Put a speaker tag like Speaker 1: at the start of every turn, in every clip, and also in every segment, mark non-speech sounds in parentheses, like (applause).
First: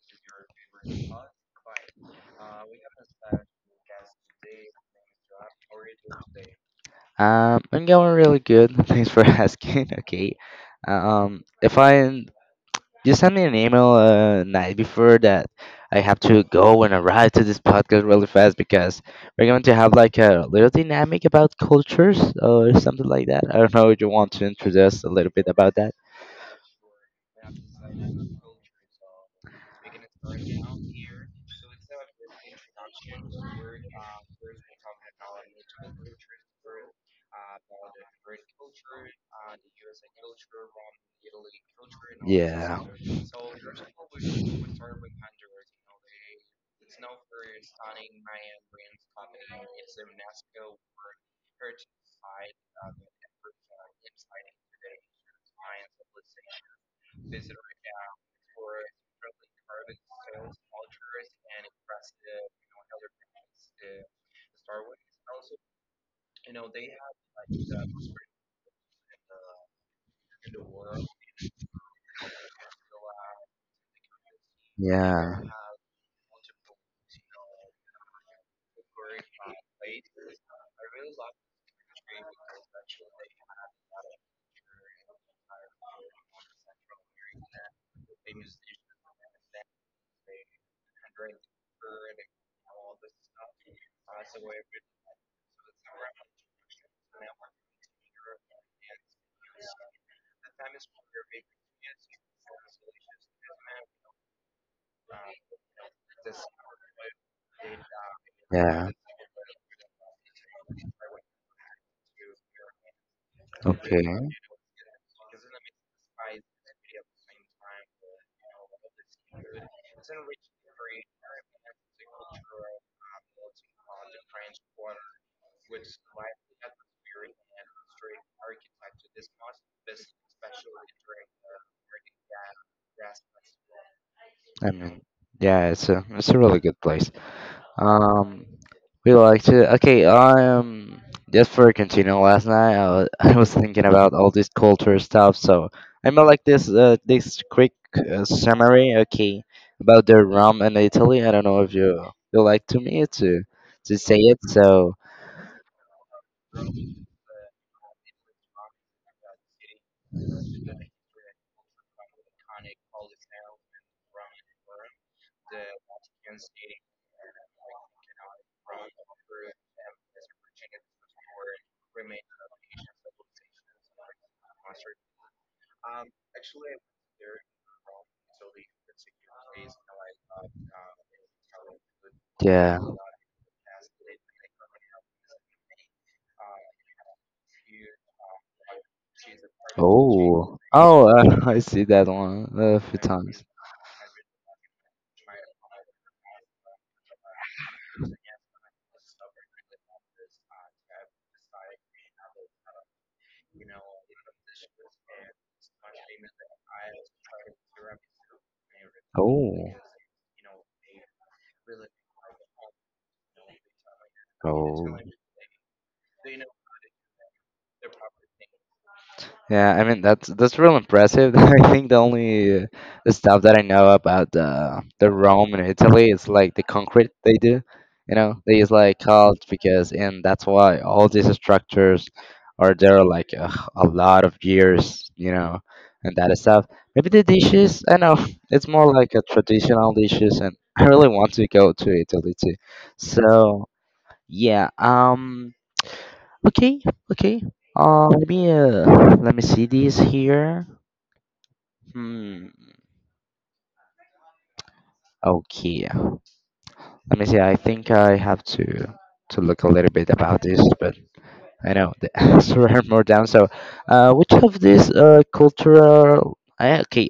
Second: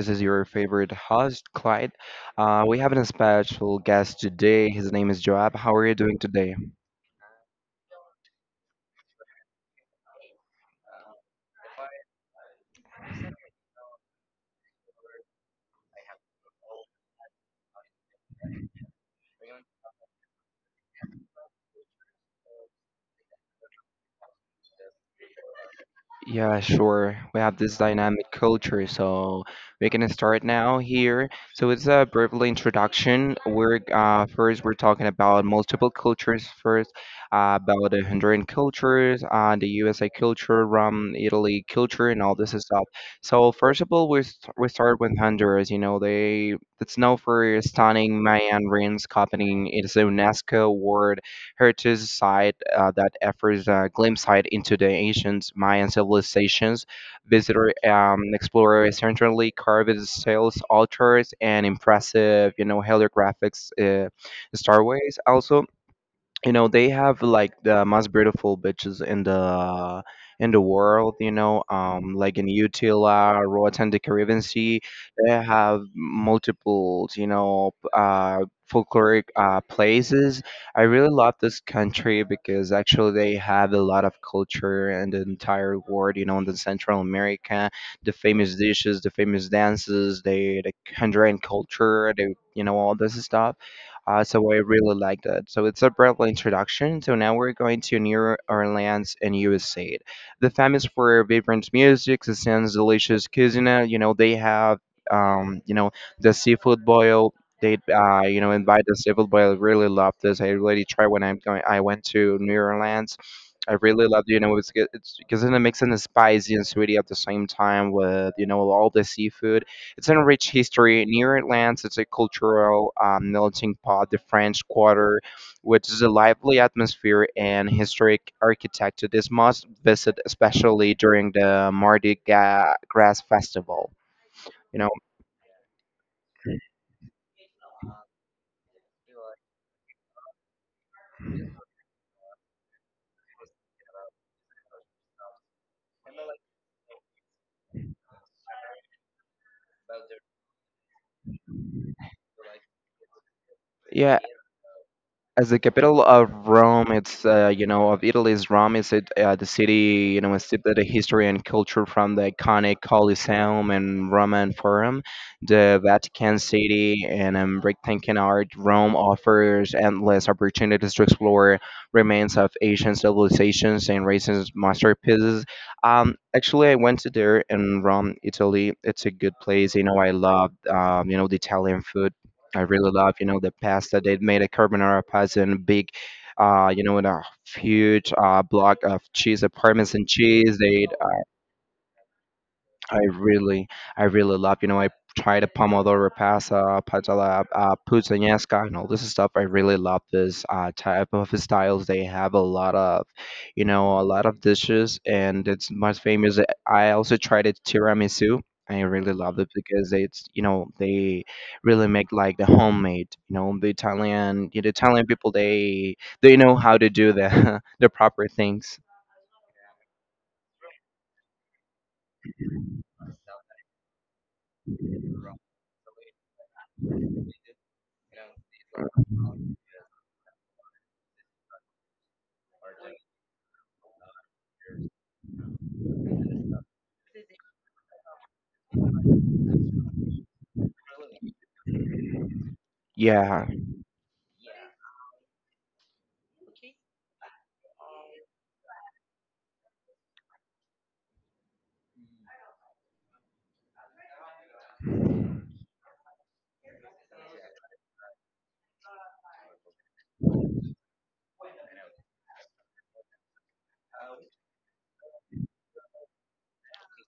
Speaker 1: This is your favorite host, Clyde. We have a special guest today. His name is Joab. How are you doing today?
Speaker 2: I'm going really good. (laughs) Thanks for asking. (laughs) Okay. If I You send me an email night before that, I have to go and arrive to this podcast really fast because we're going to have like a little dynamic about cultures or something like that. I don't know if you want to introduce a little bit about that.
Speaker 1: Yeah, sure. We have this dynamic culture, so we can start now here. So it's a brief introduction. We're first we're talking about multiple cultures first, about the Honduran cultures, the USA culture, from Italy culture, and all this
Speaker 2: Yeah.
Speaker 1: stuff. So first of all, we start with Honduras. They it's known for stunning Mayan ruins, copying its UNESCO World heritage site that offers a glimpse site into the ancient Mayan civilizations. Visitor explorer centrally carved sales altars and impressive heliographics starways also. They have like the most beautiful bitches in the world, like in Utila, Roatan and the Caribbean Sea. They
Speaker 2: Yeah.
Speaker 1: have multiple, folkloric places. I really love this country because actually they have a lot of culture in the entire world, in the Central America. The famous dishes, the famous dances, they, the Honduran culture, the you know all this stuff. So I really like that. So it's a brief introduction. So now we're going to New Orleans in USA. The famous for vibrant music, the sounds delicious cuisine. They have, um, you know the seafood boil. They invite
Speaker 2: Yeah.
Speaker 1: the seafood boil. I really love this. I really try when I'm going. I went to New Orleans. I
Speaker 2: Okay.
Speaker 1: really loved it's because it's 'cause then it makes it spicy and sweety at the same time with all the seafood. It's a rich history. Near it lands, it's a cultural melting pot, the French Quarter, which is a lively atmosphere and historic architecture. This must visit, especially during the Mardi Gras Festival.
Speaker 2: I
Speaker 1: You know,
Speaker 2: mean, yeah, it's a really good place. Um, we like to. Okay, just for continuing last night, (laughs) I was thinking about all this culture stuff. So I made like this quick summary. Okay, about the Rome and Italy. I don't know if you like to me to say
Speaker 1: yeah,
Speaker 2: it. So
Speaker 1: As the capital of Rome, it's of Italy's, Rome is it the city steeped in history and culture from the iconic Colosseum and Roman Forum, the Vatican City, and breathtaking art. Rome offers endless opportunities to explore remains of ancient civilizations and recent masterpieces. Actually, I went to there in Rome, Italy. It's a good place. I love the Italian food. I
Speaker 2: yeah.
Speaker 1: really love the pasta. They made a carbonara pasta in a big, you know, in a huge block of cheese, a parmesan cheese.
Speaker 2: Oh, (laughs) I see that one a
Speaker 1: I
Speaker 2: few times.
Speaker 1: really, I really love I tried a Pomodoro Pasta, Patella, Puttanesca, and all this stuff. I really love this type of styles. They have a lot of a lot of dishes, and it's most famous. I also tried it tiramisu. I really love it
Speaker 2: Oh,
Speaker 1: because it's they really make like the homemade, the Italian, the
Speaker 2: oh,
Speaker 1: Italian people, they know how to do the, (laughs) the proper things.
Speaker 2: yeah, I mean that's real impressive. (laughs) I think the only stuff that I know about the Rome in Italy is like the concrete they do. You know, they use like called because and that's why all these structures are there like a lot of years. You know, and that stuff. Maybe the dishes. I know it's more like a traditional dishes, and I really want to go to Italy too.
Speaker 1: Yeah,
Speaker 2: So yeah. Okay, okay. Uh, let me uh, Let me see this here. Hmm. Okay. Let me see. I think I have to look a little bit about this, but I know the (laughs) answer are more down. So, which of these cultural? Okay,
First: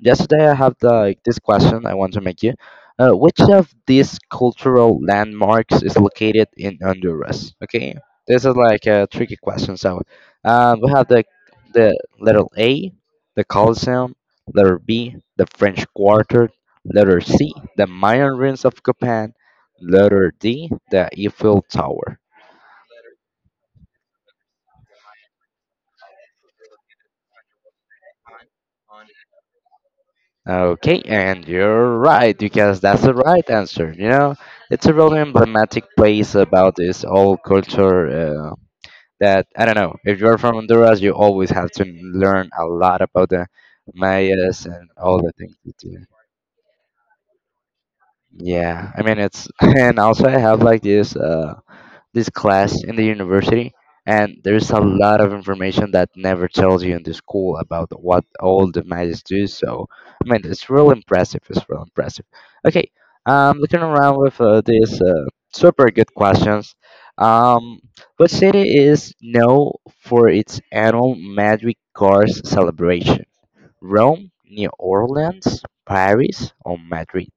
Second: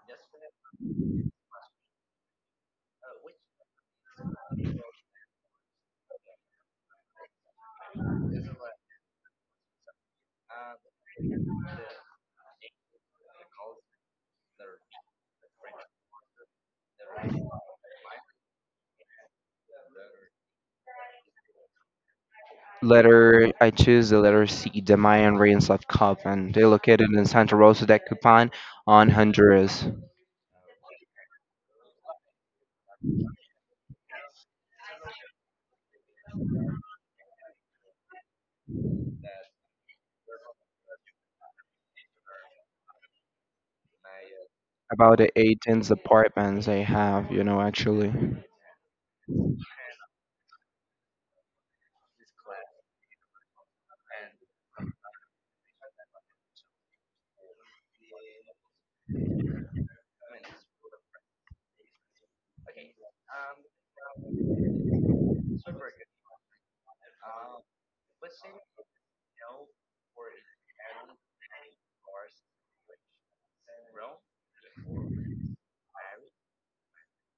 Speaker 2: yesterday, I have like this question I want to make you. Which of these cultural landmarks is located in Honduras? Okay, this is like a tricky question. So, we have the letter A, the Coliseum. Letter B, the French Quarter. Letter C, the Mayan ruins of Copan. Letter D, the Eiffel Tower.
Speaker 1: letter I choose the letter C, the Mayan ruins of Copan. They're located in Santa Rosa de Copan on Honduras.
Speaker 2: Okay, and you're right because that's the right answer. You know, it's a really emblematic place about this old culture. That I don't know. If you're from Honduras, you always have to learn a lot about the Mayas and
Speaker 1: About
Speaker 2: all
Speaker 1: the
Speaker 2: the things.
Speaker 1: 18 departments they have actually.
Speaker 2: Yeah, I mean it's. (laughs) And also I have like this. This class in the university, and there's a lot of information that never tells you in the school about what all the magics do. So, I mean, it's real impressive. It's real impressive. Okay, looking around with these super good questions. Um, what city is known for its annual Magic Cars celebration? Rome, New Orleans, Paris, or Madrid?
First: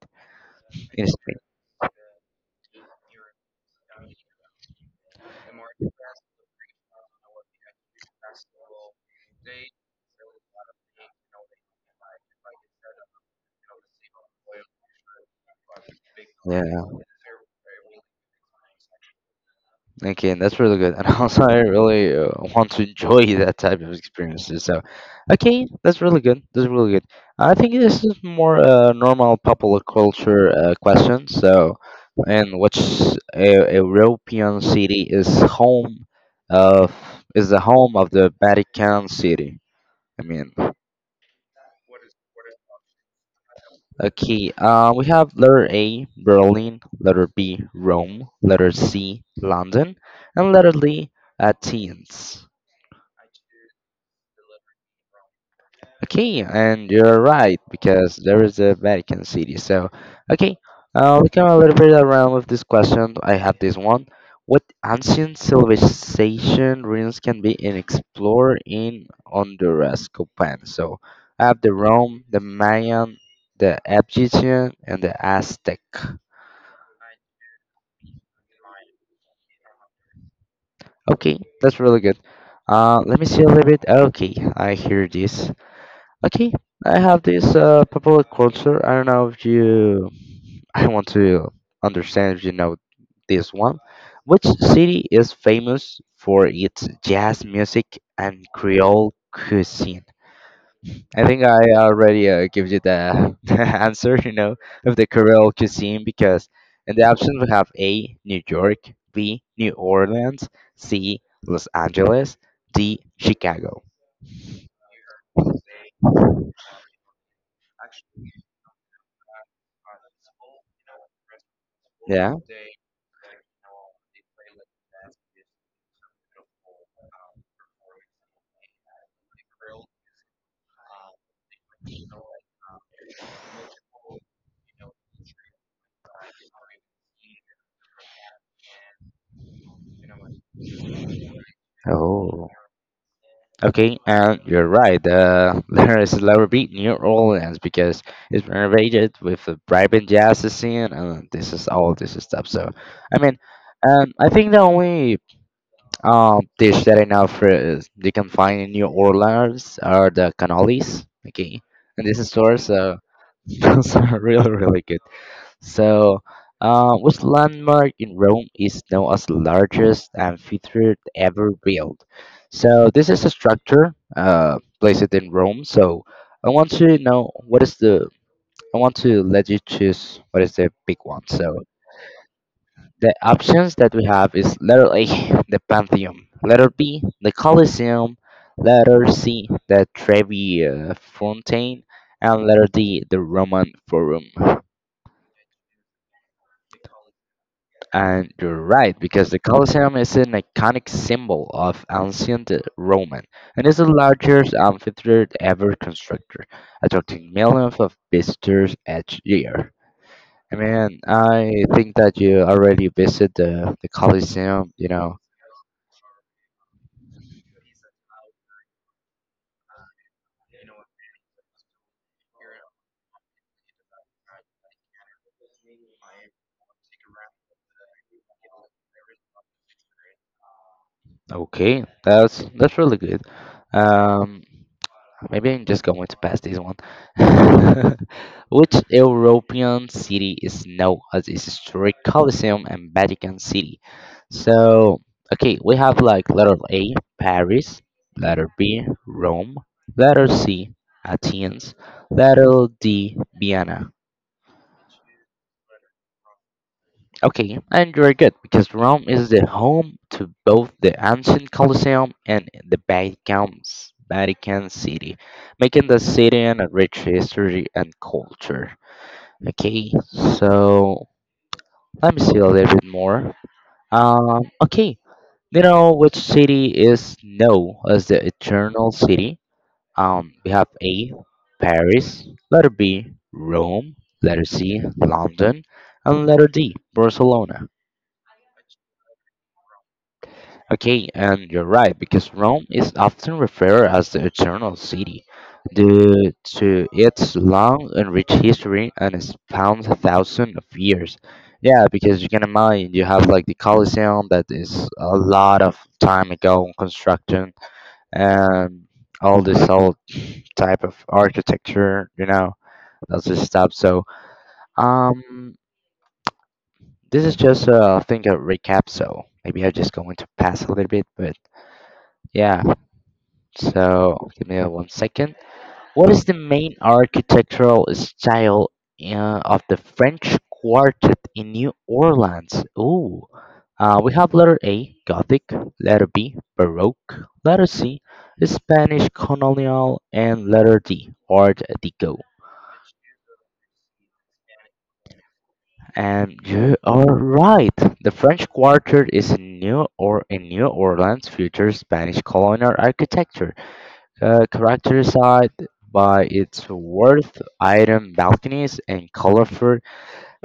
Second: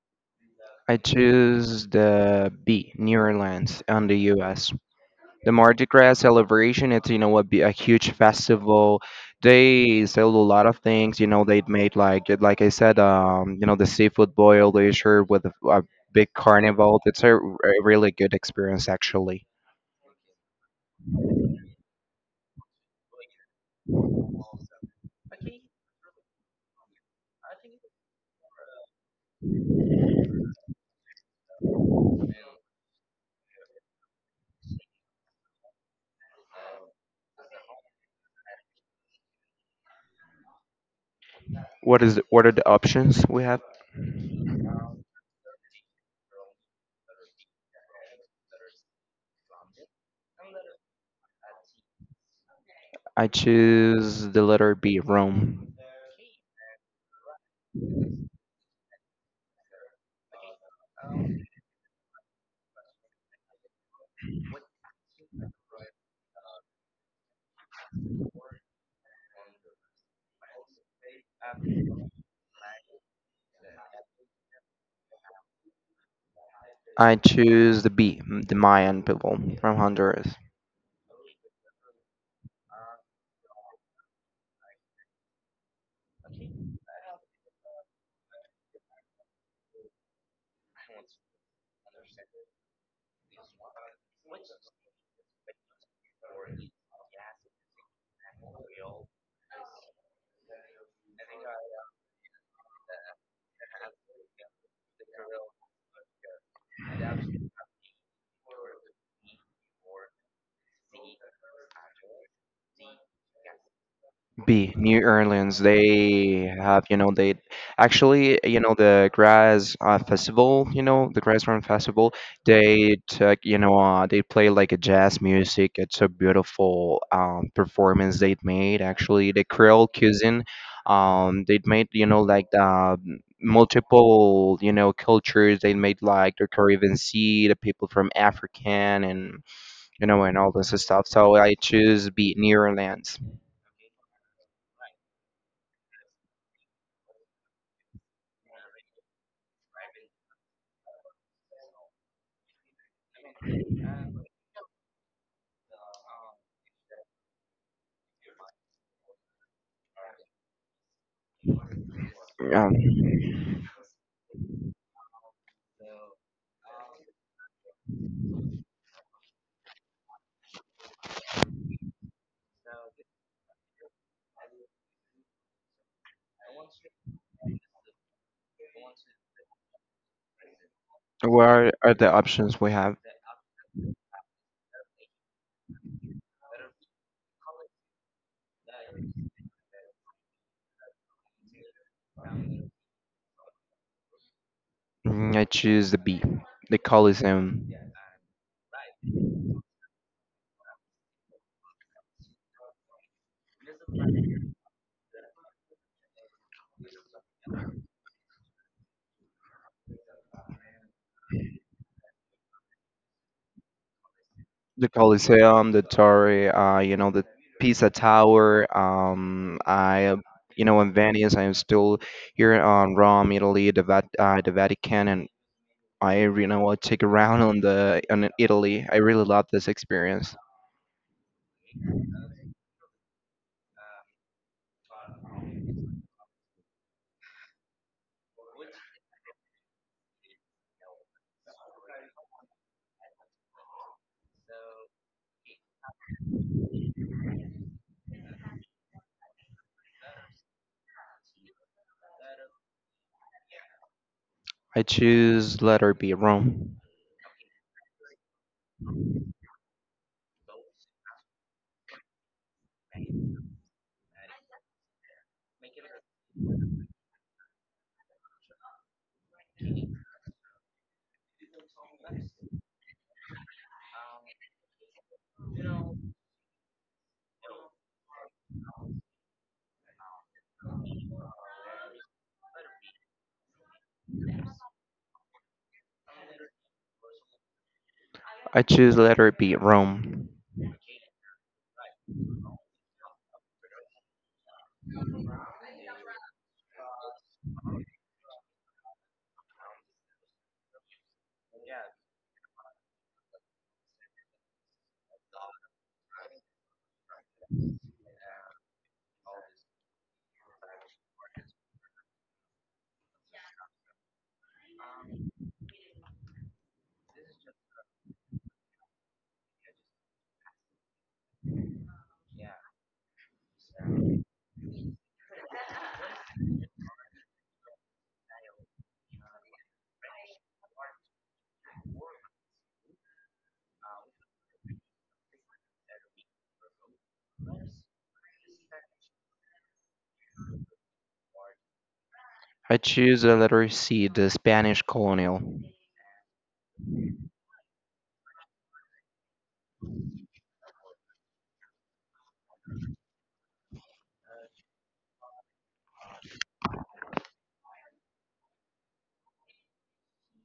Speaker 1: I
Speaker 2: In Spain.
Speaker 1: choose the B, Nearlands on the US. The Mardi Gras celebration, it's a huge festival. They sell a lot of things, they made like I said, the seafood boil they serve with a big
Speaker 2: Yeah.
Speaker 1: carnival. It's a really good experience, actually.
Speaker 2: Okay, and that's really good. And (laughs) also, I really want to enjoy (laughs) that type of experiences. So, okay, that's really good. That's really good. I think this is more normal popular culture question. So, and which a European city of is the home of the Vatican City? I mean,
Speaker 1: What are the options we have?
Speaker 2: okay. We have letter A, Berlin. Letter B, Rome. Letter C, London. And letter D, Athens.
Speaker 1: I choose the letter B, Rome.
Speaker 2: Okay, and you're right because there is a Vatican City. So, okay, we come a little bit around with this question. I have this one. What ancient civilization ruins can be in explored in Honduras, Copan? So, I have the Rome, the Mayan, the Egyptian, and the Aztec.
Speaker 1: I choose the B, the Mayan people from Honduras.
Speaker 2: Okay, that's really good. Let me see a little bit. Okay, I hear this. Okay, I have this popular culture. I don't know if you I want to understand, if you know, this one. Which city is famous for its jazz music and Creole cuisine? I think I already give you (laughs) the answer, you know, of the Creole cuisine because in the options we have A, New York, B, New Orleans, C, Los Angeles, D, Chicago.
Speaker 1: B, New Orleans. They have they actually the Grass Festival, the Grass Run Festival.
Speaker 2: Yeah.
Speaker 1: They play like a jazz music. It's a beautiful performance they made. Actually, the Creole cuisine. They made like multiple, cultures. They made like the Caribbean Sea, the people from African, and and all this stuff. So I choose B,
Speaker 2: Oh.
Speaker 1: New Orleans.
Speaker 2: Okay, and you're right. (laughs) There is Lower Beat, New Orleans, because it's renovated with a vibrant jazz scene, and this is all this stuff. So, I mean, I think the only dish that I know for is you can find in New Orleans are the cannolis. Okay, and this is source.
Speaker 1: Yeah.
Speaker 2: So (laughs) those are really really good. So, which landmark in Rome is known as the largest amphitheater ever built? So, this is a structure placed in Rome. So, I want to know what is the. I want to let you choose what is the big one.
Speaker 1: What
Speaker 2: So,
Speaker 1: are, are the options we have?
Speaker 2: the options that we have is letter A, the Pantheon, letter B, the Colosseum, letter C, the Trevi Fountain, and letter D, the Roman Forum.
Speaker 1: I choose the B, the Coliseum.
Speaker 2: And you're right, because the Colosseum is an iconic symbol of ancient Roman and is the largest amphitheater ever constructed, attracting millions of visitors each year. I mean, I think that you already visited the Colosseum, you
Speaker 1: The
Speaker 2: know.
Speaker 1: Coliseum, the Torre, the Pisa Tower. In Venice, I am still here on Rome, Italy, the Vatican, and I take around on the on Italy. I really love this experience.
Speaker 2: Okay, that's really good. Um, Maybe I'm just going to pass this one. (laughs) Which European city is known as its historic Colosseum and Vatican City? So, okay, we have like letter A, Paris, letter B, Rome, letter C, Athens, letter D, Vienna.
Speaker 1: I choose letter B, Rome.
Speaker 2: Okay, and you're good because Rome is the home to both the ancient Colosseum and the Vatican's Vatican City, making the city an a rich history and culture. Okay, so let me see a little bit more. Okay, you know which city is known as the Eternal City? We have A, Paris, letter B, Rome, letter C, London, and letter D, Barcelona.
Speaker 1: I choose letter B, Rome.
Speaker 2: Okay, and you're right, because Rome is often referred as the Eternal City due to its long and rich history and its spans thousands of years. Yeah, because you can imagine you have like the Colosseum that is a lot of time ago in construction and all this old type of architecture, you know, that's this stuff. So, um, this is just I think a recap. So maybe I'm just going to pass a little bit, but yeah. So give me one second. What is the main architectural style of the French Quartet in New Orleans? Ooh, we have letter A, Gothic, letter B, Baroque, letter C, Spanish Colonial, and letter D, Art Deco.
Speaker 1: I choose the letter C, the Spanish colonial.
Speaker 2: And you are right. The French Quarter is a new or in New Orleans future Spanish colonial architecture, characterized by its worth item balconies and colorful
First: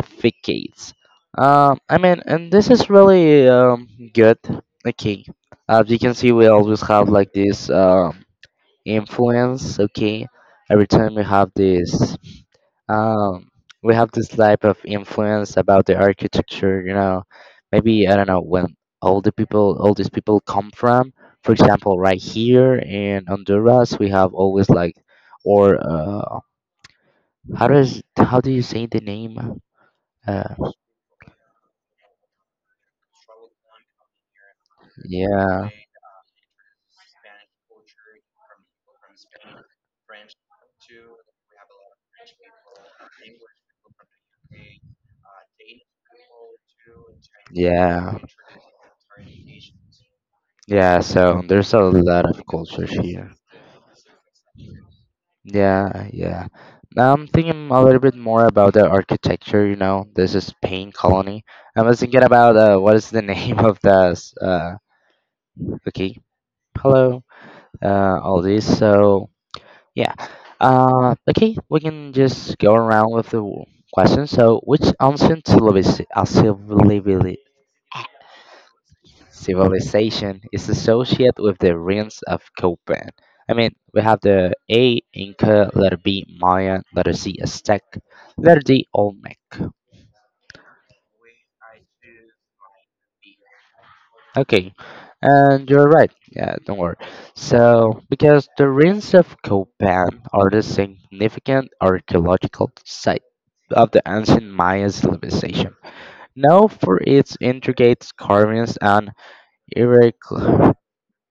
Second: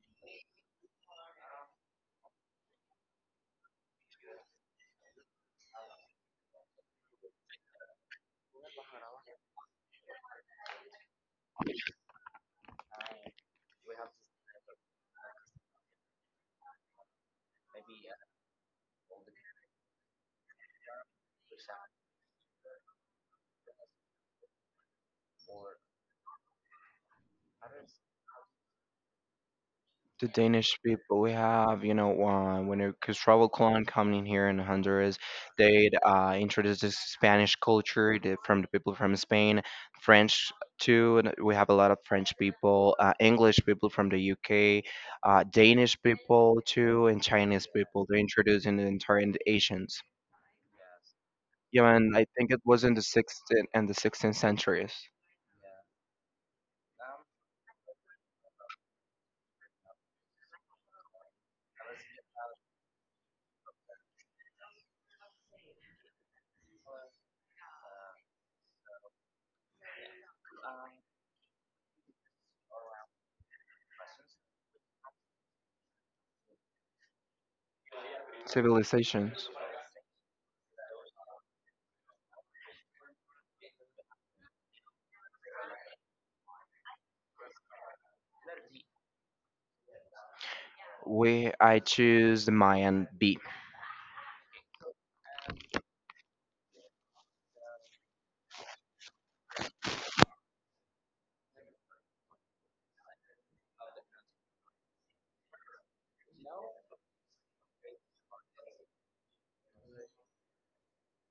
Speaker 2: facades. I mean, and this is really good. Okay, as you can see, we always have like this. Influence. Okay, every time um we have this type of influence about the architecture, you know, maybe I don't know when all these people come from. For example, right here in Honduras we have always like, or how do you say the name.
Speaker 1: The
Speaker 2: uh
Speaker 1: Danish people we have, when it Cristobal Colon coming here in Honduras,
Speaker 2: yeah,
Speaker 1: they introduced the Spanish culture, from the people from Spain, French too, and we have a lot of French people, English people from the UK, Danish people too, and Chinese people.
Speaker 2: yeah,
Speaker 1: They're introducing the entire and the Asians.
Speaker 2: yeah, so there's a
Speaker 1: Yeah, and
Speaker 2: lot
Speaker 1: I
Speaker 2: of
Speaker 1: think it was
Speaker 2: cultures
Speaker 1: in the
Speaker 2: here.
Speaker 1: 16th and the 16th centuries
Speaker 2: Yeah, yeah. I'm thinking a little bit more about the architecture, you know. This is Pain Colony. I was thinking about what is the (laughs) name of this. Okay. Hello. All this. So yeah. Okay, we can just go around with questions. So which ancient civiliz- uh, civili-
Speaker 1: civilizations.
Speaker 2: Civilization is associated with the ruins of Copan. I mean, we have the A, Inca, letter B, Mayan, letter C, Aztec, letter D, Olmec.
Speaker 1: We I choose the Mayan B.
Speaker 2: Okay, and you're right. Yeah, don't worry. So, because the ruins of Copan are the significant archaeological site of the ancient Mayan civilization, known for its intricate carvings and hieroglyphs.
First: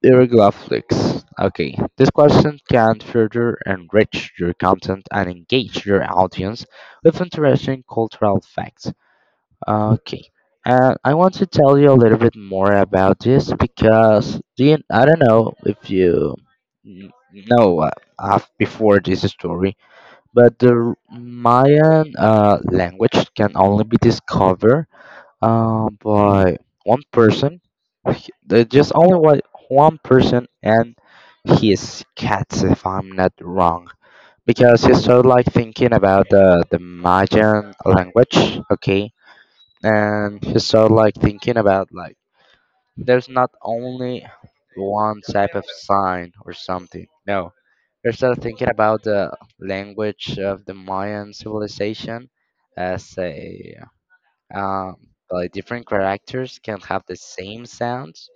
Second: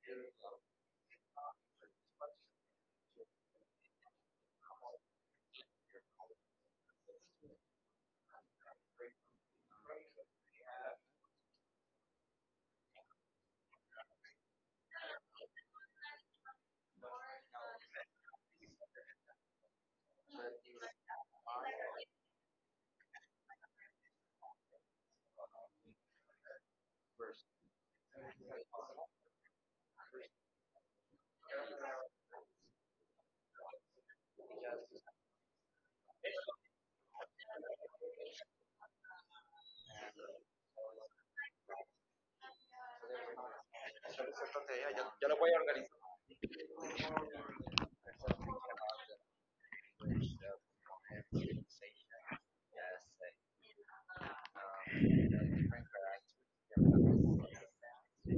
Speaker 2: Hieroglyphics. Okay, this question can further enrich your content and engage your audience with interesting cultural facts. Okay, and I want to tell you a little bit more about this because I don't know if you know before this story, but the Mayan language can only be discovered but one person, there just only one person, and his cats if I'm not wrong, because he started like thinking about the Mayan language, okay, and he started like thinking about like there's not only one type of sign or something. No, he started thinking about the language of the Mayan civilization as a uh, like different characters can have the same sounds,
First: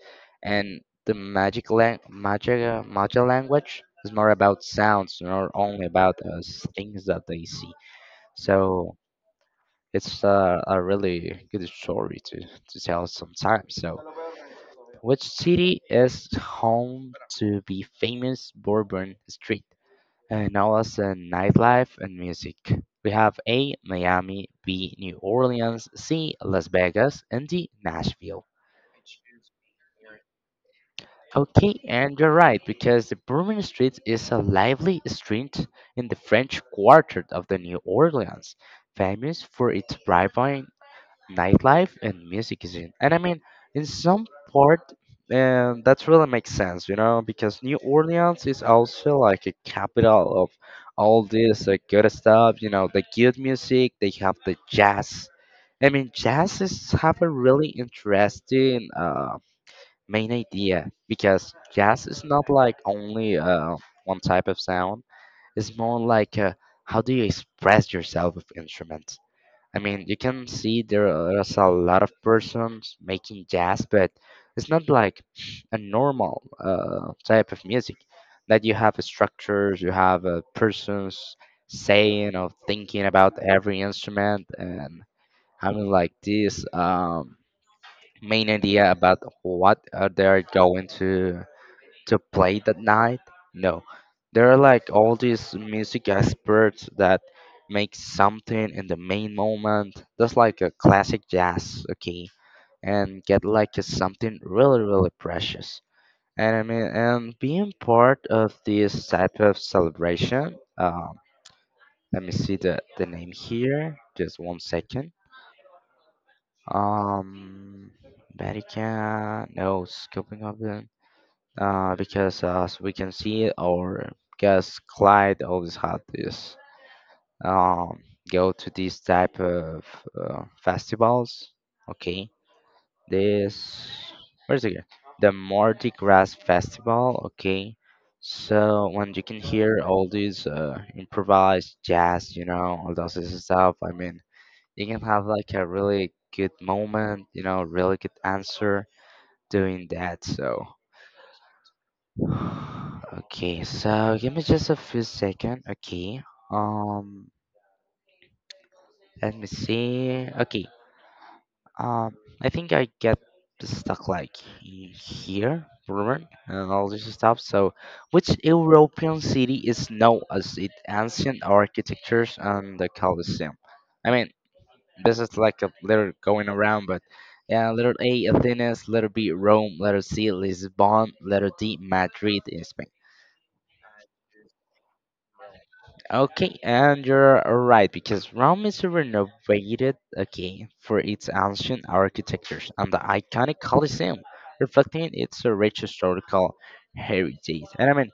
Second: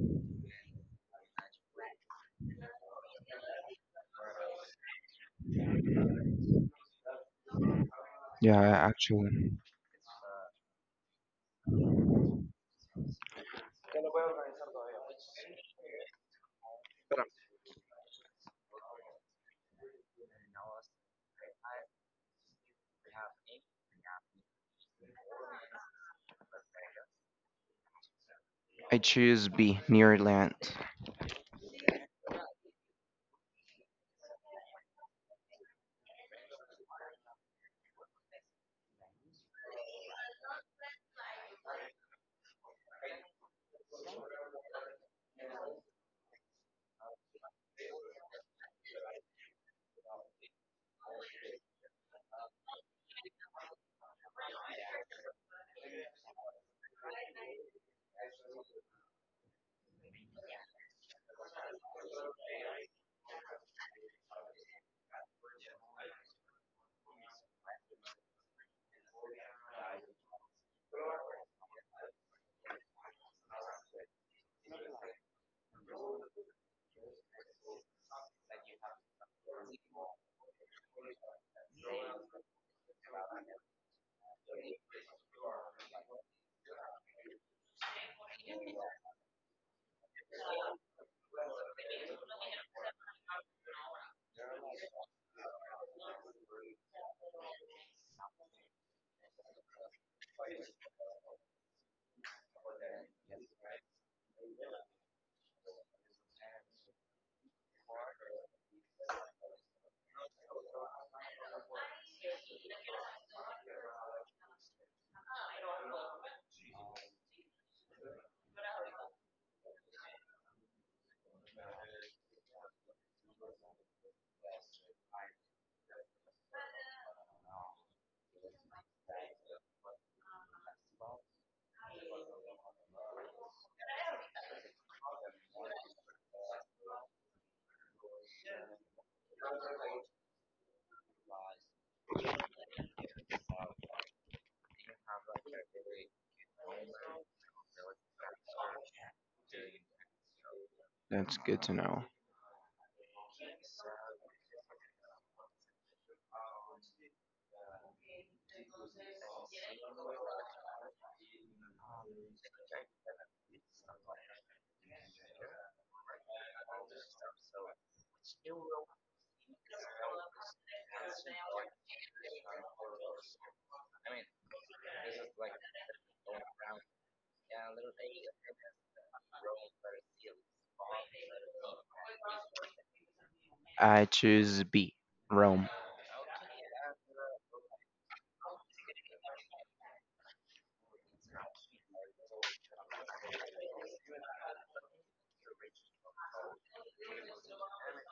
Speaker 2: and the magic language is more about sounds, not only about things that they see.
Speaker 1: Yeah,
Speaker 2: So
Speaker 1: actually,
Speaker 2: it's a really good story to tell sometimes. So, which city is home to the famous Bourbon Street? And now us in nightlife and music. We have A, Miami, B, New Orleans, C, Las Vegas, and D, Nashville.
Speaker 1: I choose B, near land.
Speaker 2: Okay, and you're right, because the Bourbon Street is a lively street in the French Quarter of the New Orleans, famous for its vibrant nightlife and music is in. And I mean, in some part, and that's really makes sense, you know, because New Orleans is also like a capital of all this like, good stuff. You know, the good music. They have the jazz. I mean, jazz is have a really interesting main idea because jazz is not like only one type of sound. It's more like how do you express yourself with instruments. I mean, you can see there are a lot of persons making jazz, but it's not like a normal type of music that you have structures, you have persons saying or thinking about every instrument, and having like this main idea about what they are going to play that night? No. There are like all these music experts that make something in the main moment, just like a classic jazz, okay, and get like a something really, really precious. And being part of this type of celebration, let me see the name here, just one second. Um, Vatican, no, scoping up. Because as we can see, our guest Clyde always had this um, go to these type of festivals. Okay, this where's it again? The Mardi Gras Festival. Okay, so when you can hear all these improvised jazz, you know, all those stuff. I mean, you can have like a really good moment, you know, really good answer doing that. So.
Speaker 1: That's good to know.
Speaker 2: (sighs) Okay, so give me just a few seconds. Okay. Um, Let me see. Okay. Um, I think I get stuck like in here, Roman, and all this stuff. So, which European city is known as its ancient architectures and the Colosseum? I mean, this is like a letter going around, but yeah, letter A, Athens, letter B, Rome, letter C, Lisbon, letter D, Madrid in Spain.
Speaker 1: I choose B, Rome.
Speaker 2: Okay, and you're right because Rome is renovated again for its ancient architecture and the iconic Colosseum, reflecting its rich historical heritage. And I mean,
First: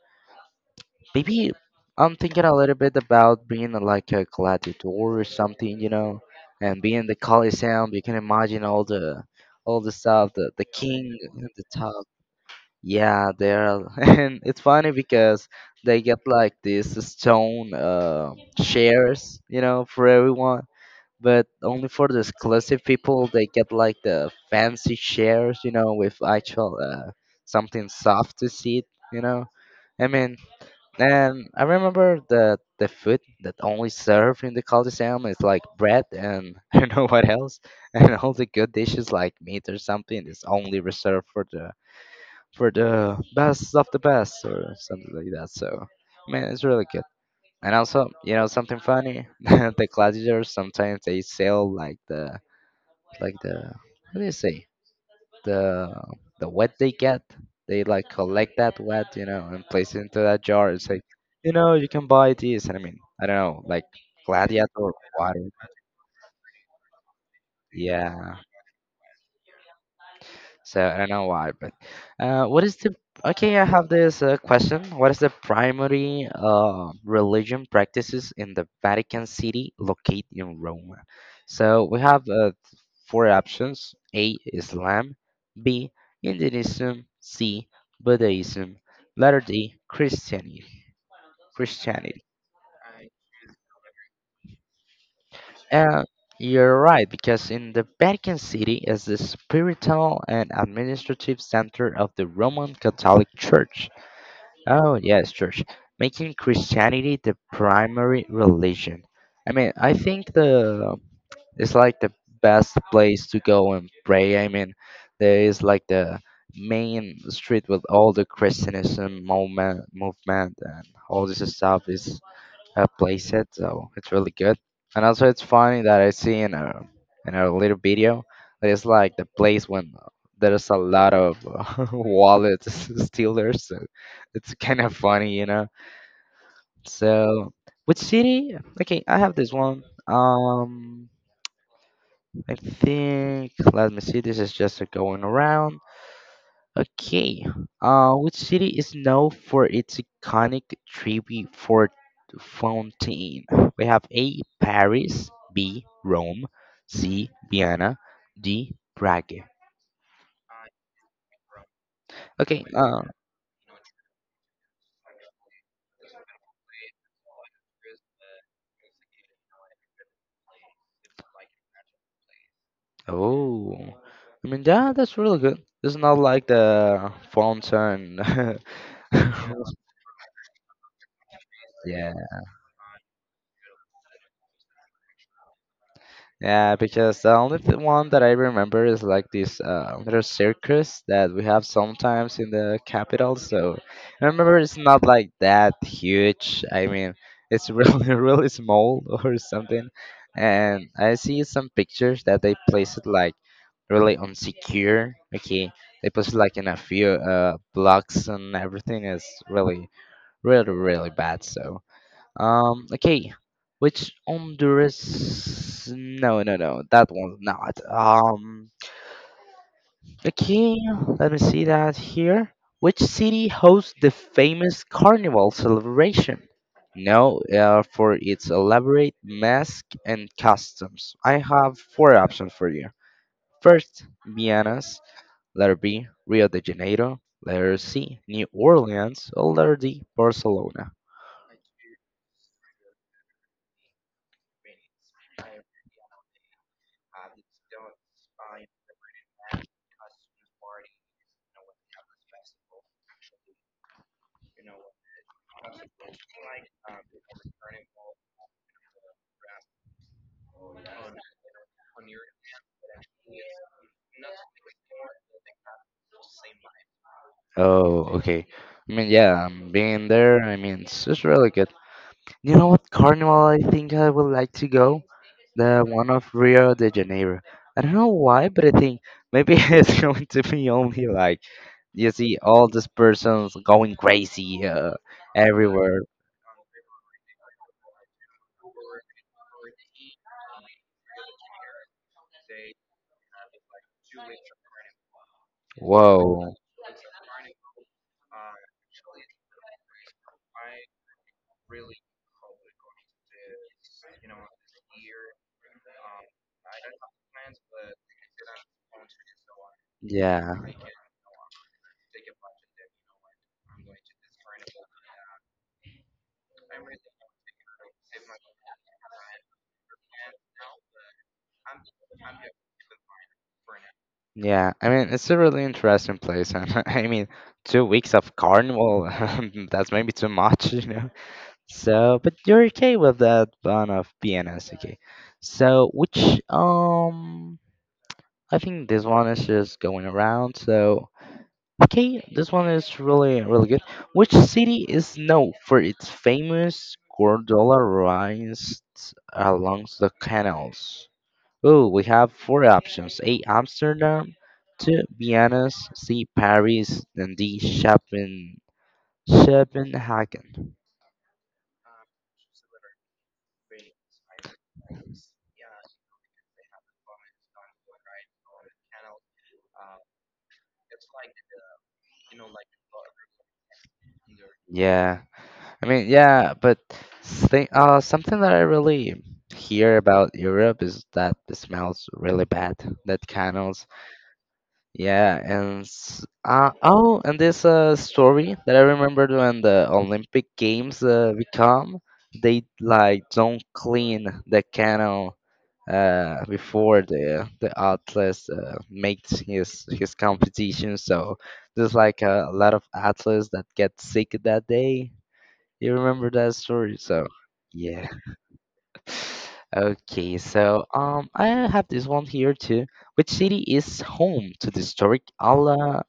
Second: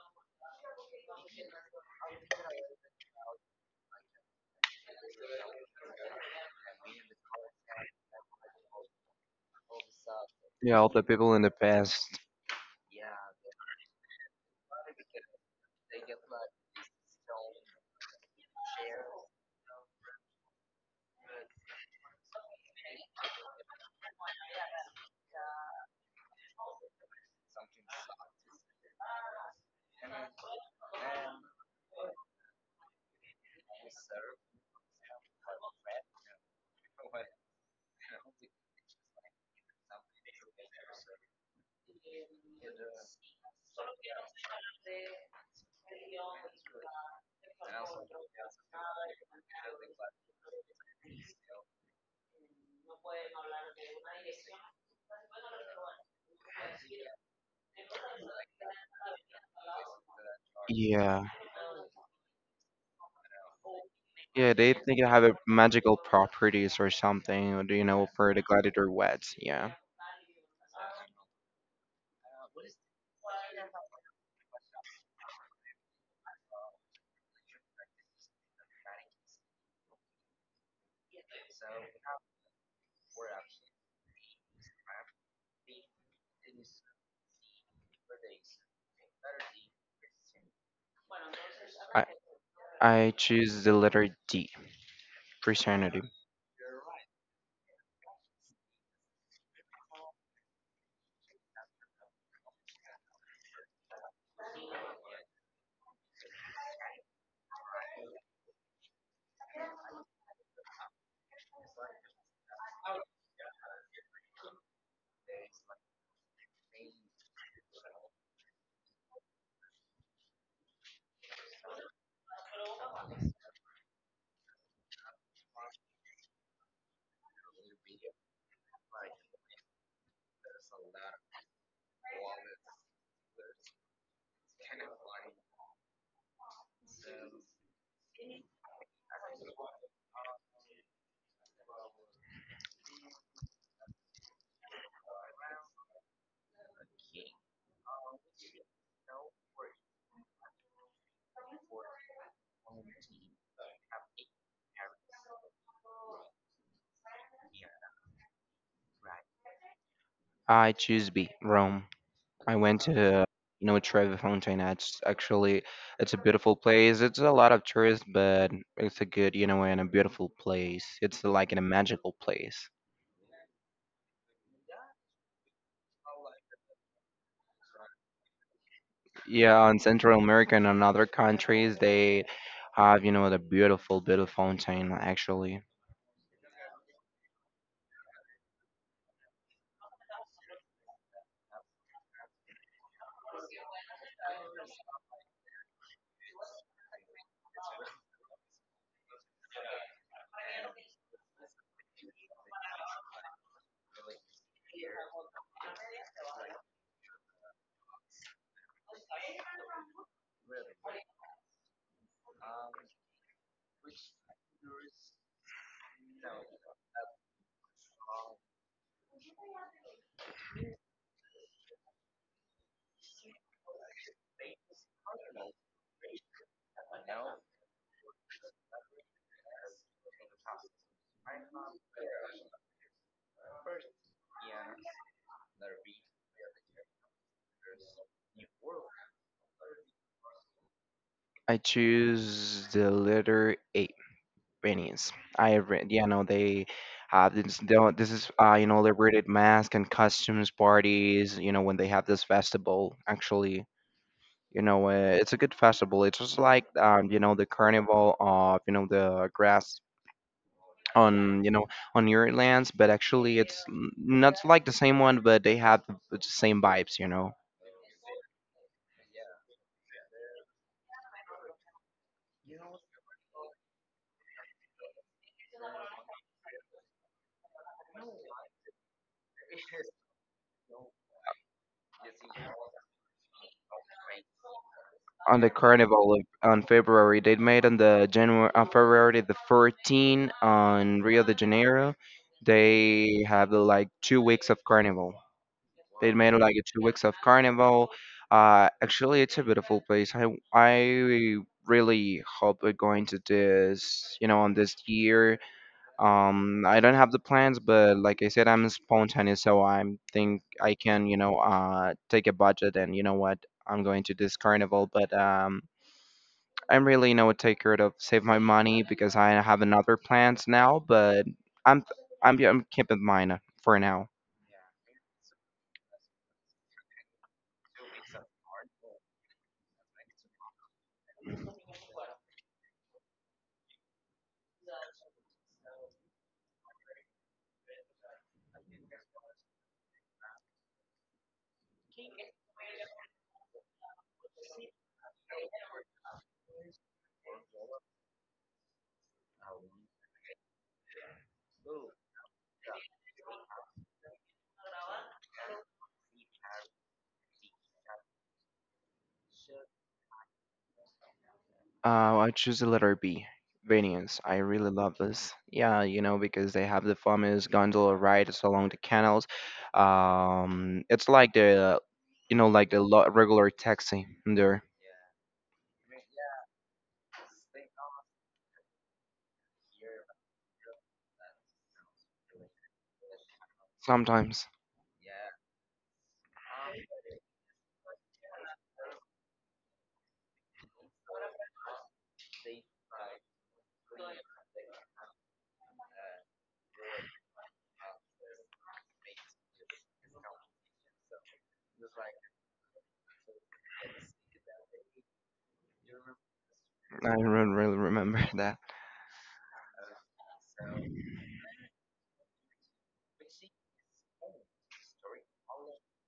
Speaker 2: maybe I'm thinking a little bit about being like a gladiator or something, you know, and being the Colosseum. You can imagine all the stuff, the
Speaker 1: Yeah, all the
Speaker 2: king
Speaker 1: people in
Speaker 2: at
Speaker 1: the
Speaker 2: the top.
Speaker 1: past.
Speaker 2: Yeah, there are, (laughs) and it's funny because they get like these stone shares, you know, for everyone, but only for the exclusive people. They get like the fancy shares, you know, with actual something soft to sit, you know. I mean, and I remember that the food that only served in the Coliseum is like bread and (laughs) I don't know what else, and all the good dishes like meat or something is only reserved for the best of the best or something like that. So, man, it's really good. And also, you know, something funny, (laughs) the gladiators sometimes they sell like the what do you say the the what they get. They like collect that wet, you know, and place it into that jar. It's like,
Speaker 1: Yeah,
Speaker 2: you know, you can buy this. And I mean, I don't know, like
Speaker 1: yeah, they
Speaker 2: gladiator
Speaker 1: think they have a
Speaker 2: water.
Speaker 1: magical properties or something, or do you know, for
Speaker 2: Yeah,
Speaker 1: the gladiator wets. Yeah,
Speaker 2: so I don't know why, but what is the okay? I have this question. What is the primary religion practices in the Vatican City located in Rome? So we have four options: A. Islam, B. Hinduism, C. Buddhism, letter D. Christianity. Christianity.
Speaker 1: I choose the letter D, Christianity.
Speaker 2: Uh, you're right because in the Vatican City is the spiritual and administrative center of the Roman Catholic Church. Oh, yes, church. Making Christianity the primary religion. I mean, I think the it's like the best place to go and pray. I mean, there is like the main street with all the Christianism moment, movement and all this stuff is plays it, so it's really good. And also, it's funny that I see in a little video that it's like the place when there's a lot of (laughs) wallet (laughs) stealers. So it's kind of funny, you know. So, which city? Okay, I have this one. I think. Let me see. This is just a going around. Okay. Which city is known for its iconic Trevi Fort Fountain? We have A. Paris, B. Rome, C. Vienna, D. Prague.
Speaker 1: I choose B, Rome. I
Speaker 2: Okay.
Speaker 1: went to Trevi Fontana. It's actually, it's a beautiful place. It's a lot of tourists, but it's a good, and a beautiful place. It's like in a magical place.
Speaker 2: Oh, I mean that that's really good. It's not like the fountain. (laughs)
Speaker 1: Yeah, in Central America and in other countries, they
Speaker 2: Yeah.
Speaker 1: have the beautiful, beautiful fountain, actually.
Speaker 2: Yeah, because the only one that I remember is like this little circus that we have sometimes in the capital. So I remember it's not like that huge. I mean, it's really, (laughs) really small or something. And I see some pictures that they place it like really unsecure. Okay, they put like in a few blocks and everything is really, really, really bad. So. Okay, which Honduras? No, no, no, that one's not. Okay, let me see that here. Which city hosts the famous Carnival celebration? No, for its elaborate mask and customs. I have four options for you. First, Mianas. Letter B, Rio de Janeiro. Letter C, New Orleans. Or letter D, Barcelona.
Speaker 1: I choose the letter A, Iranians. I, they have this. They don't- This is liberated mask and costumes parties. When they have this festival, actually, it's a good festival. It's just like the carnival of the grass on, you know, on your lands, but actually, it's not like the same one, but they have the same vibes. You know.
Speaker 2: Oh, okay. I mean, yeah, I being there. I mean, it's just really good. You know what carnival I think I would like to go? The one of Rio de Janeiro. I don't know why, but I think maybe (laughs) it's going to be only like you see all these persons going crazy
Speaker 1: On the
Speaker 2: everywhere.
Speaker 1: carnival of, on February. They made on the January on February the 14th on Rio de Janeiro. They have like 2 weeks of carnival. They made
Speaker 2: Whoa.
Speaker 1: like 2 weeks of carnival. Actually, it's a beautiful place. I really hope we're going to this on this year. I don't have the plans, but like I said, I'm spontaneous, so I think
Speaker 2: Yeah,
Speaker 1: I can take a budget and you know what, I'm going to this carnival, but I'm really no taker to save my money because I have another plans now, but I'm I'm keeping mine for now.
Speaker 2: yeah. I mean, it's a really interesting place. And (laughs) I mean, two weeks of carnival, (laughs) that's maybe too much, (laughs) you know? So, but you're okay with that one of BNS, okay? So, which I think this one is just going around. So, okay, this one is really really good. Which city is known for its famous gondola rides along the canals? Oh, we have four options: A. Amsterdam, two Vienna, C. Paris, and D. Copenhagen.
Speaker 1: I choose the letter B, Venice. I really love this. Yeah, because they have the famous gondola rides along the canals. It's like the you know like the lo- regular taxi there
Speaker 2: Yeah. I mean, yeah, but thing, something that I really hear about Europe is that it smells really bad, that candles.
Speaker 1: sometimes.
Speaker 2: Yeah, and oh, and this story that I remembered when the Olympic Games become, they like don't clean the canal before the atlas makes his competition. So there's like a lot of athletes that get sick that day you remember that story,
Speaker 1: I don't
Speaker 2: so
Speaker 1: really
Speaker 2: yeah.
Speaker 1: remember (laughs) that.
Speaker 2: (laughs) Okay, so I have this one here too. Which city is home to the historic Ala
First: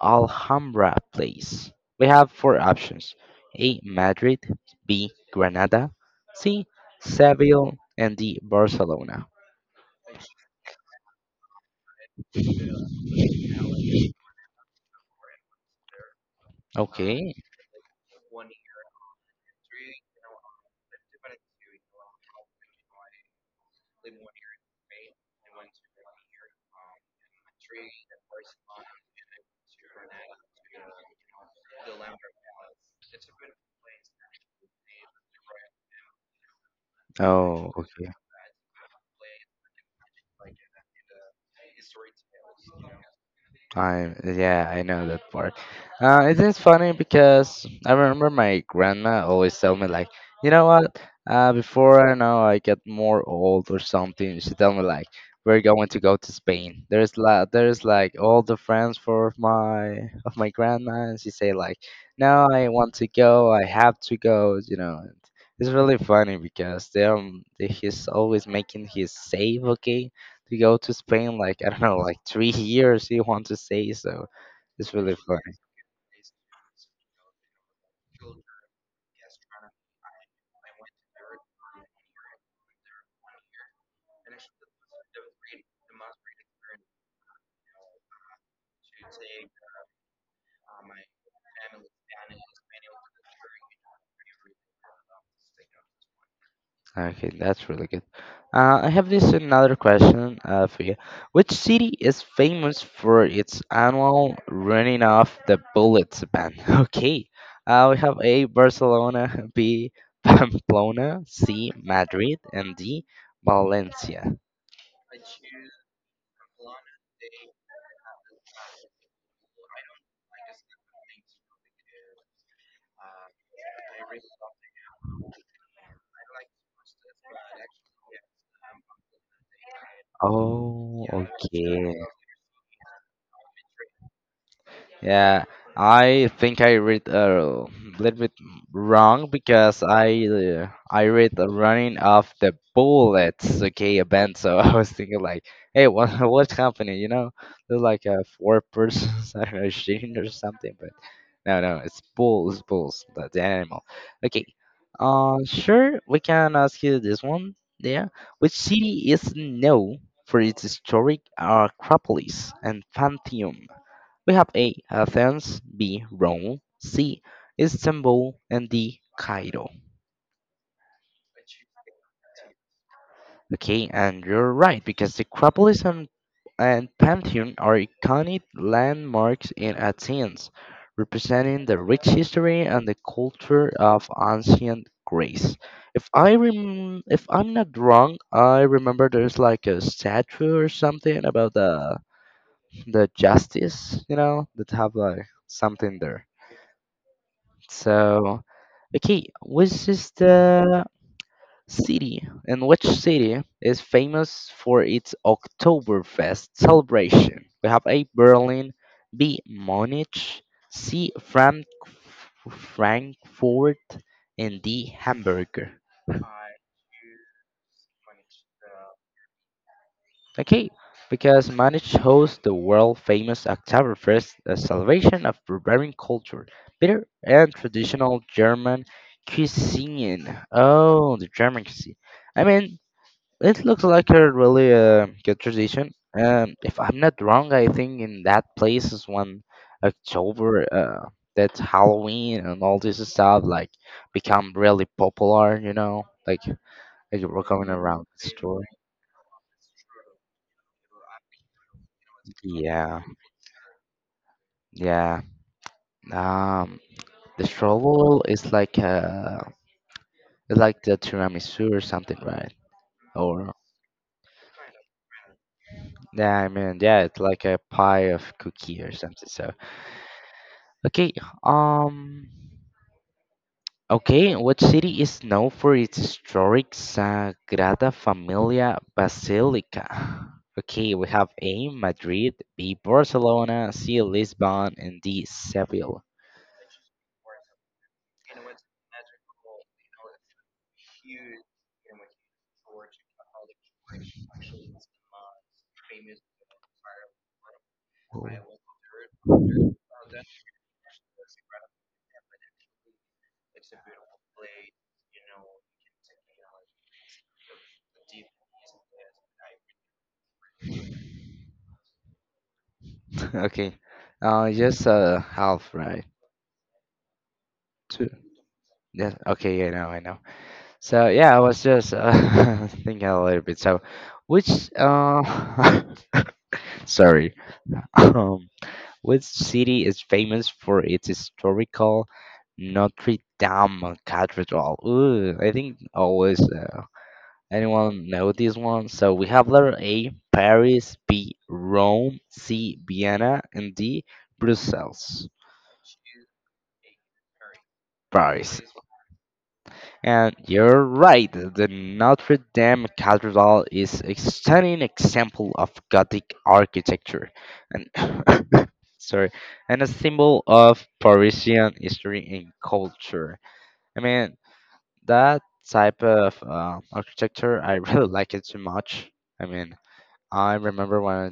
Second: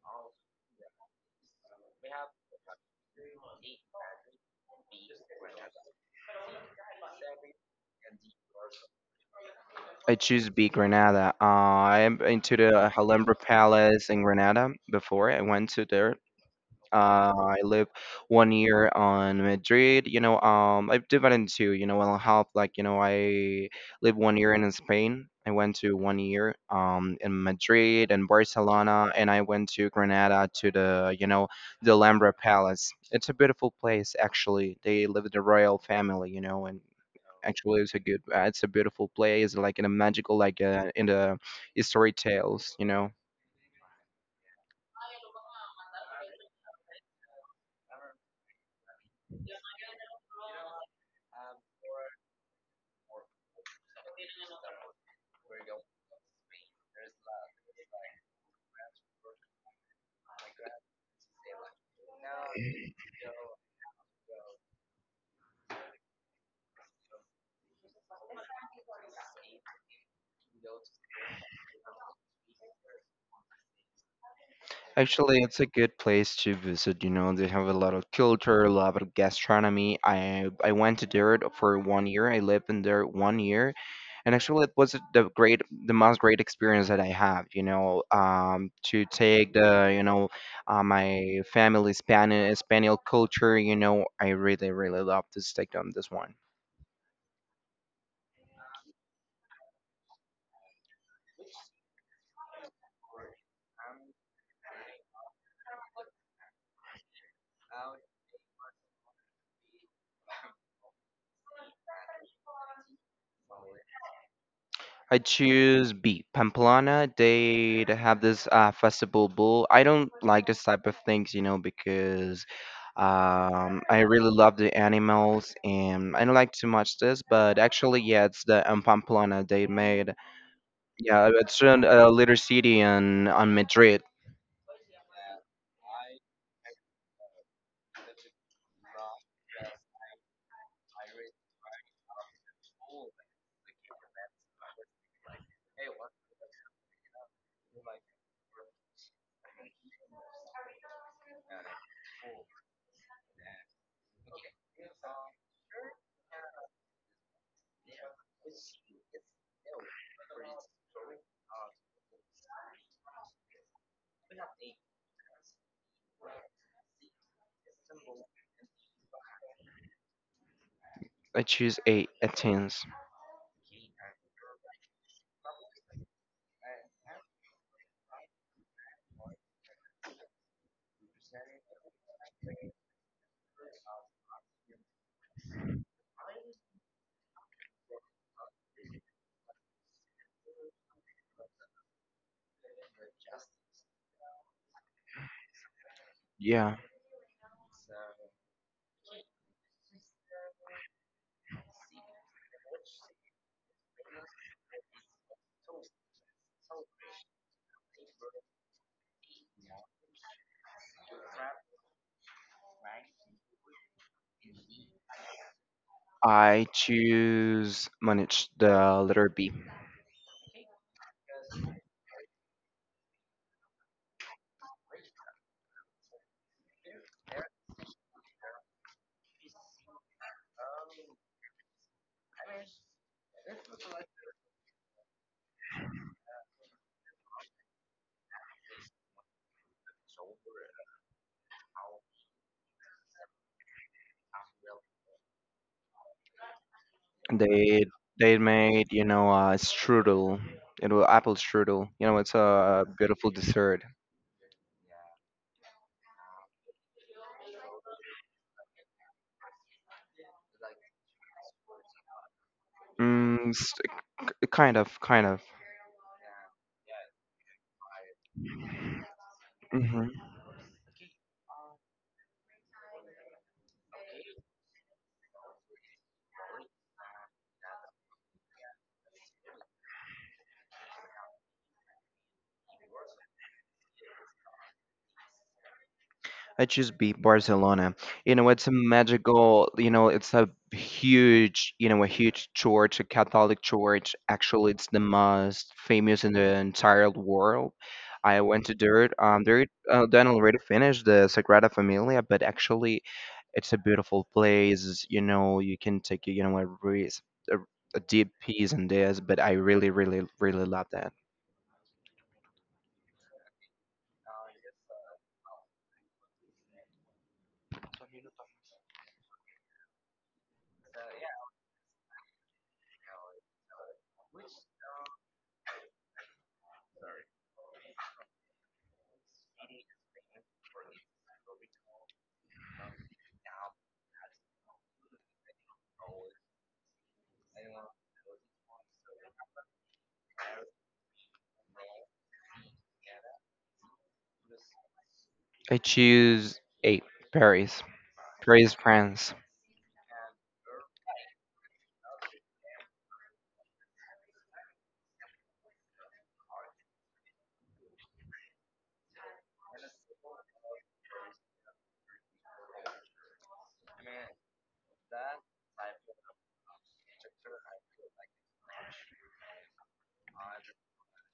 Speaker 2: Alhambra place? We have four options: A. Madrid, B. Granada, C. Seville, and D. Barcelona.
Speaker 1: I choose B Granada. I am into the Alhambra Palace in Granada before. I went to there.
Speaker 2: Okay.
Speaker 1: I lived one year on Madrid. I've divided into, well, half I lived one year in Spain. I went to one year in Madrid and Barcelona, and I went to Granada to the Alhambra Palace. It's a beautiful place, actually. They live the royal family, and
Speaker 2: Oh,
Speaker 1: actually it's a
Speaker 2: okay.
Speaker 1: good, uh, it's a beautiful place, like in a magical, in the story tales, you know.
Speaker 2: I yeah, I know that part. It is funny because I remember my grandma always tell me like, you know what? Before I know I get more old or something, she tell me like, we're going to go to Spain. There's la there's like all the friends for my of my grandma, and she say like, no, I want to go, I have to go, you know. And it's really funny because they he's always making his save, okay? To go to Spain like I don't know, like three years you want to stay, so it's really
Speaker 1: Actually, it's
Speaker 2: funny.
Speaker 1: a good place to visit. They have a lot of culture, a lot of gastronomy. I went to there for one year. I lived in there one year, and actually, it was the most great experience that I have. To take my family Spanish Spaniel culture. I really really love to take on this one.
Speaker 2: Okay, that's really good. I have this another question for you. Which city is famous for its annual running off the bullets event? (laughs) Okay, we have A Barcelona, B (laughs) Pamplona, C Madrid, and D Valencia.
Speaker 1: I choose B. Pamplona. They have this festival bull. I don't like this type of things, because I really love the animals, and I don't like too much this, but actually, yeah, it's the Pamplona they made.
Speaker 2: Oh,
Speaker 1: Yeah, it's in
Speaker 2: okay.
Speaker 1: a little city in on Madrid.
Speaker 2: Yeah, I think I read a little bit wrong because I read the running of the bullets, okay, event. (laughs) So I was thinking like, hey, what (laughs) what's happening? You know, there's like a four persons (laughs) I don't know shooting or something, but no, no, it's bulls, bulls, the animal. Okay, sure, we can ask you this one. Yeah, which city is known for its historic Acropolis and Pantheon? We have A. Athens, B. Rome, C. Istanbul, and D. Cairo.
Speaker 1: I choose A Athens.
Speaker 2: Okay, and you're right because the Acropolis and Pantheon are iconic landmarks in Athens, representing the rich history and the culture of ancient Greece. If I if I'm not wrong, I remember there's like a statue or something about the justice, you know, that have like something there.
Speaker 1: Yeah,
Speaker 2: So, okay, which is the city and which city is famous for its Oktoberfest celebration? We have A. Berlin, B. Munich, C. Frankfurt, and D. Hamburg.
Speaker 1: I choose manage the letter B.
Speaker 2: Okay, because Manage hosts the world famous Oktoberfest, a celebration of Bavarian culture, bitter and traditional German cuisine. Oh, the German cuisine. I mean, it looks like a really good tradition. If I'm not wrong, I think in that place is when October, that's Halloween and all this stuff, like become really popular, you know, like we're coming
Speaker 1: They
Speaker 2: around the
Speaker 1: they
Speaker 2: store.
Speaker 1: made a strudel, apple strudel. It's a
Speaker 2: Yeah,
Speaker 1: beautiful dessert.
Speaker 2: yeah. Um, the strobel is like a it's like the tiramisu or something, right?
Speaker 1: Mm,
Speaker 2: Or
Speaker 1: s- Kind of, kind of.
Speaker 2: yeah, I mean, yeah, it's like a pie of cookie or something. So
Speaker 1: Mm-hmm.
Speaker 2: okay, um, okay, what city is known for its historic Sagrada Familia Basilica? Okay, we have A Madrid, B Barcelona, C Lisbon, and D Seville.
Speaker 1: I choose B Barcelona. It's a magical, it's a huge, a huge church, a Catholic church. Actually, it's the most famous in the entire world. I went to there. There, then already finished the Sagrada Familia, but actually, it's a beautiful place. You can take, a, a deep peace in this, but I really, really, really love that.
Speaker 2: (laughs) Okay, just half right. Two. Yeah, okay, I know, I know. So yeah, I was just (laughs) thinking a little bit. So, which (laughs) sorry, (laughs) um, which city is famous for its historical Notre Dame Cathedral? Ooh, I think always anyone know this one. So we have letter A, Paris, B, Rome, C, Vienna, and D, Brussels.
Speaker 1: I choose A, Paris.
Speaker 2: Paris.
Speaker 1: Paris, France.
Speaker 2: And you're right, the Notre Dame Cathedral is a stunning example of Gothic architecture. And (coughs) sorry, and a symbol of Parisian history and culture. I mean, that type of architecture, I (laughs) really like it too much. I mean, I remember when I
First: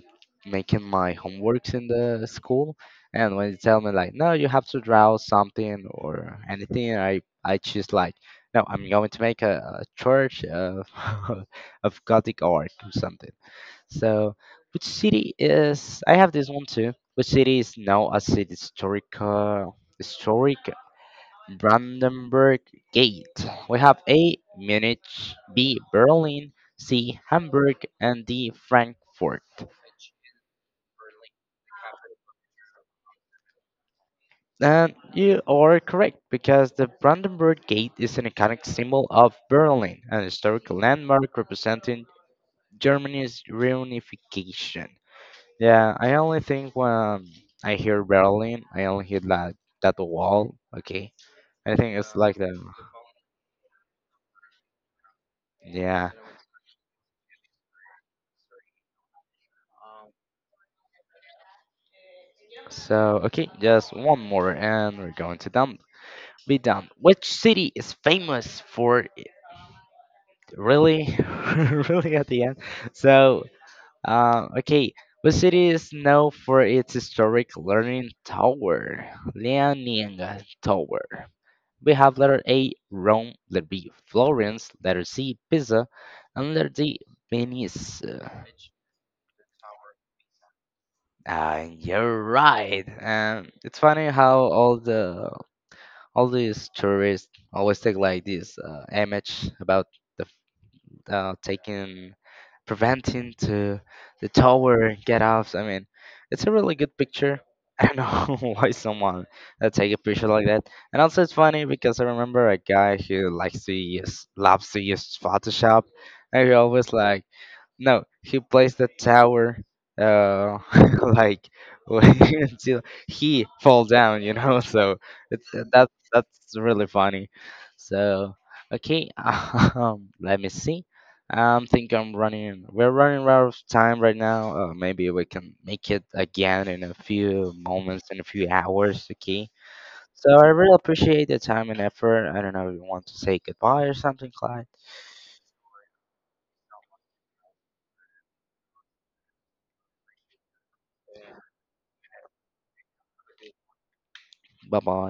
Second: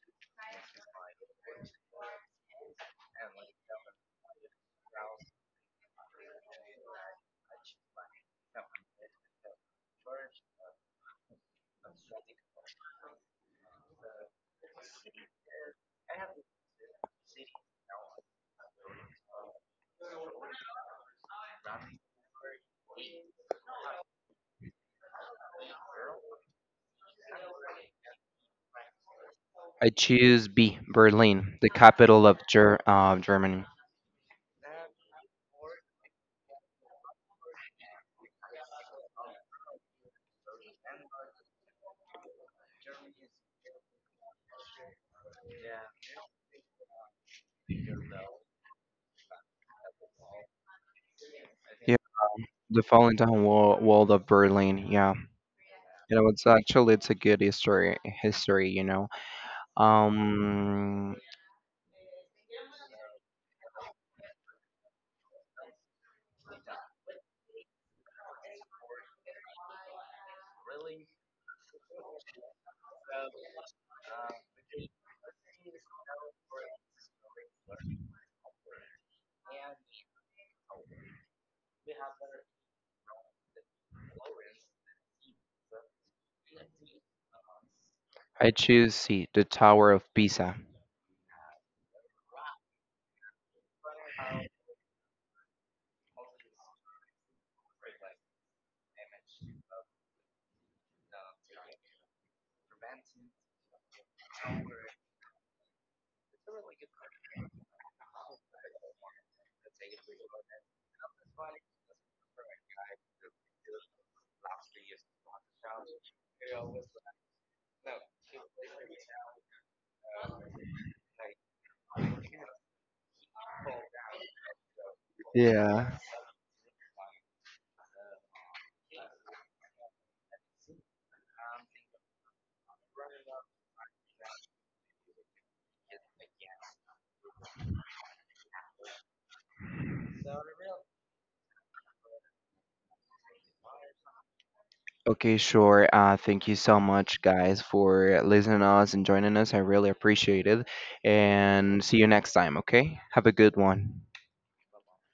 Speaker 2: making my homeworks in the school, and when they tell me like, no, you have to draw something or anything, I choose like, no, I'm going to make a church of (laughs) of Gothic art or something. So, which city is? I have this one too. Which city is now as the historic historic Brandenburg Gate? We have A. Munich, B. Berlin, C. Hamburg, and D. Frankfurt.
Speaker 1: I choose B, Berlin, the capital of Germany.
Speaker 2: And you are correct because the Brandenburg Gate is an iconic symbol of Berlin, an historical landmark representing Germany's reunification. Yeah, I only think when I hear Berlin, I only hear that that wall. Okay, I
Speaker 1: Yeah,
Speaker 2: think it's like the
Speaker 1: the falling down wall of Berlin. Yeah,
Speaker 2: yeah.
Speaker 1: it was actually it's a good history. History. Um,
Speaker 2: So okay, just one more, and we're going to done. Be done. Which city is famous for it? Really, (laughs) really at the end? So okay, what city is known for its historic Leaning Tower? We have letter A, Rome, letter B, Florence, letter C, Pisa, and letter D, Venice.
Speaker 1: I choose C, the Tower of Pisa.
Speaker 2: You're right. And it's funny how all the all these tourists always take like this image about the taking preventing to the tower get off. I mean, it's a really good picture. (laughs) I don't know (laughs) why someone take a picture like that. And also, it's funny because I remember a guy who likes to use, loves to use Photoshop, and he always like no, he plays the tower uh (laughs) like (laughs) until he fall down, you know. (laughs) So it's that's
Speaker 1: Yeah.
Speaker 2: that's really funny. So okay, (laughs) let me see. Think I'm running. We're running out of time right now. Maybe we can make it again in a few moments, in a few hours. Okay. So I really appreciate the time and effort. I don't know if you want to say goodbye or something, Clyde.
Speaker 1: Okay, sure. Thank you so much, guys, for listening to us and joining us. I really appreciate it. And see you next time. Okay, have a good one.
Speaker 2: Bye bye.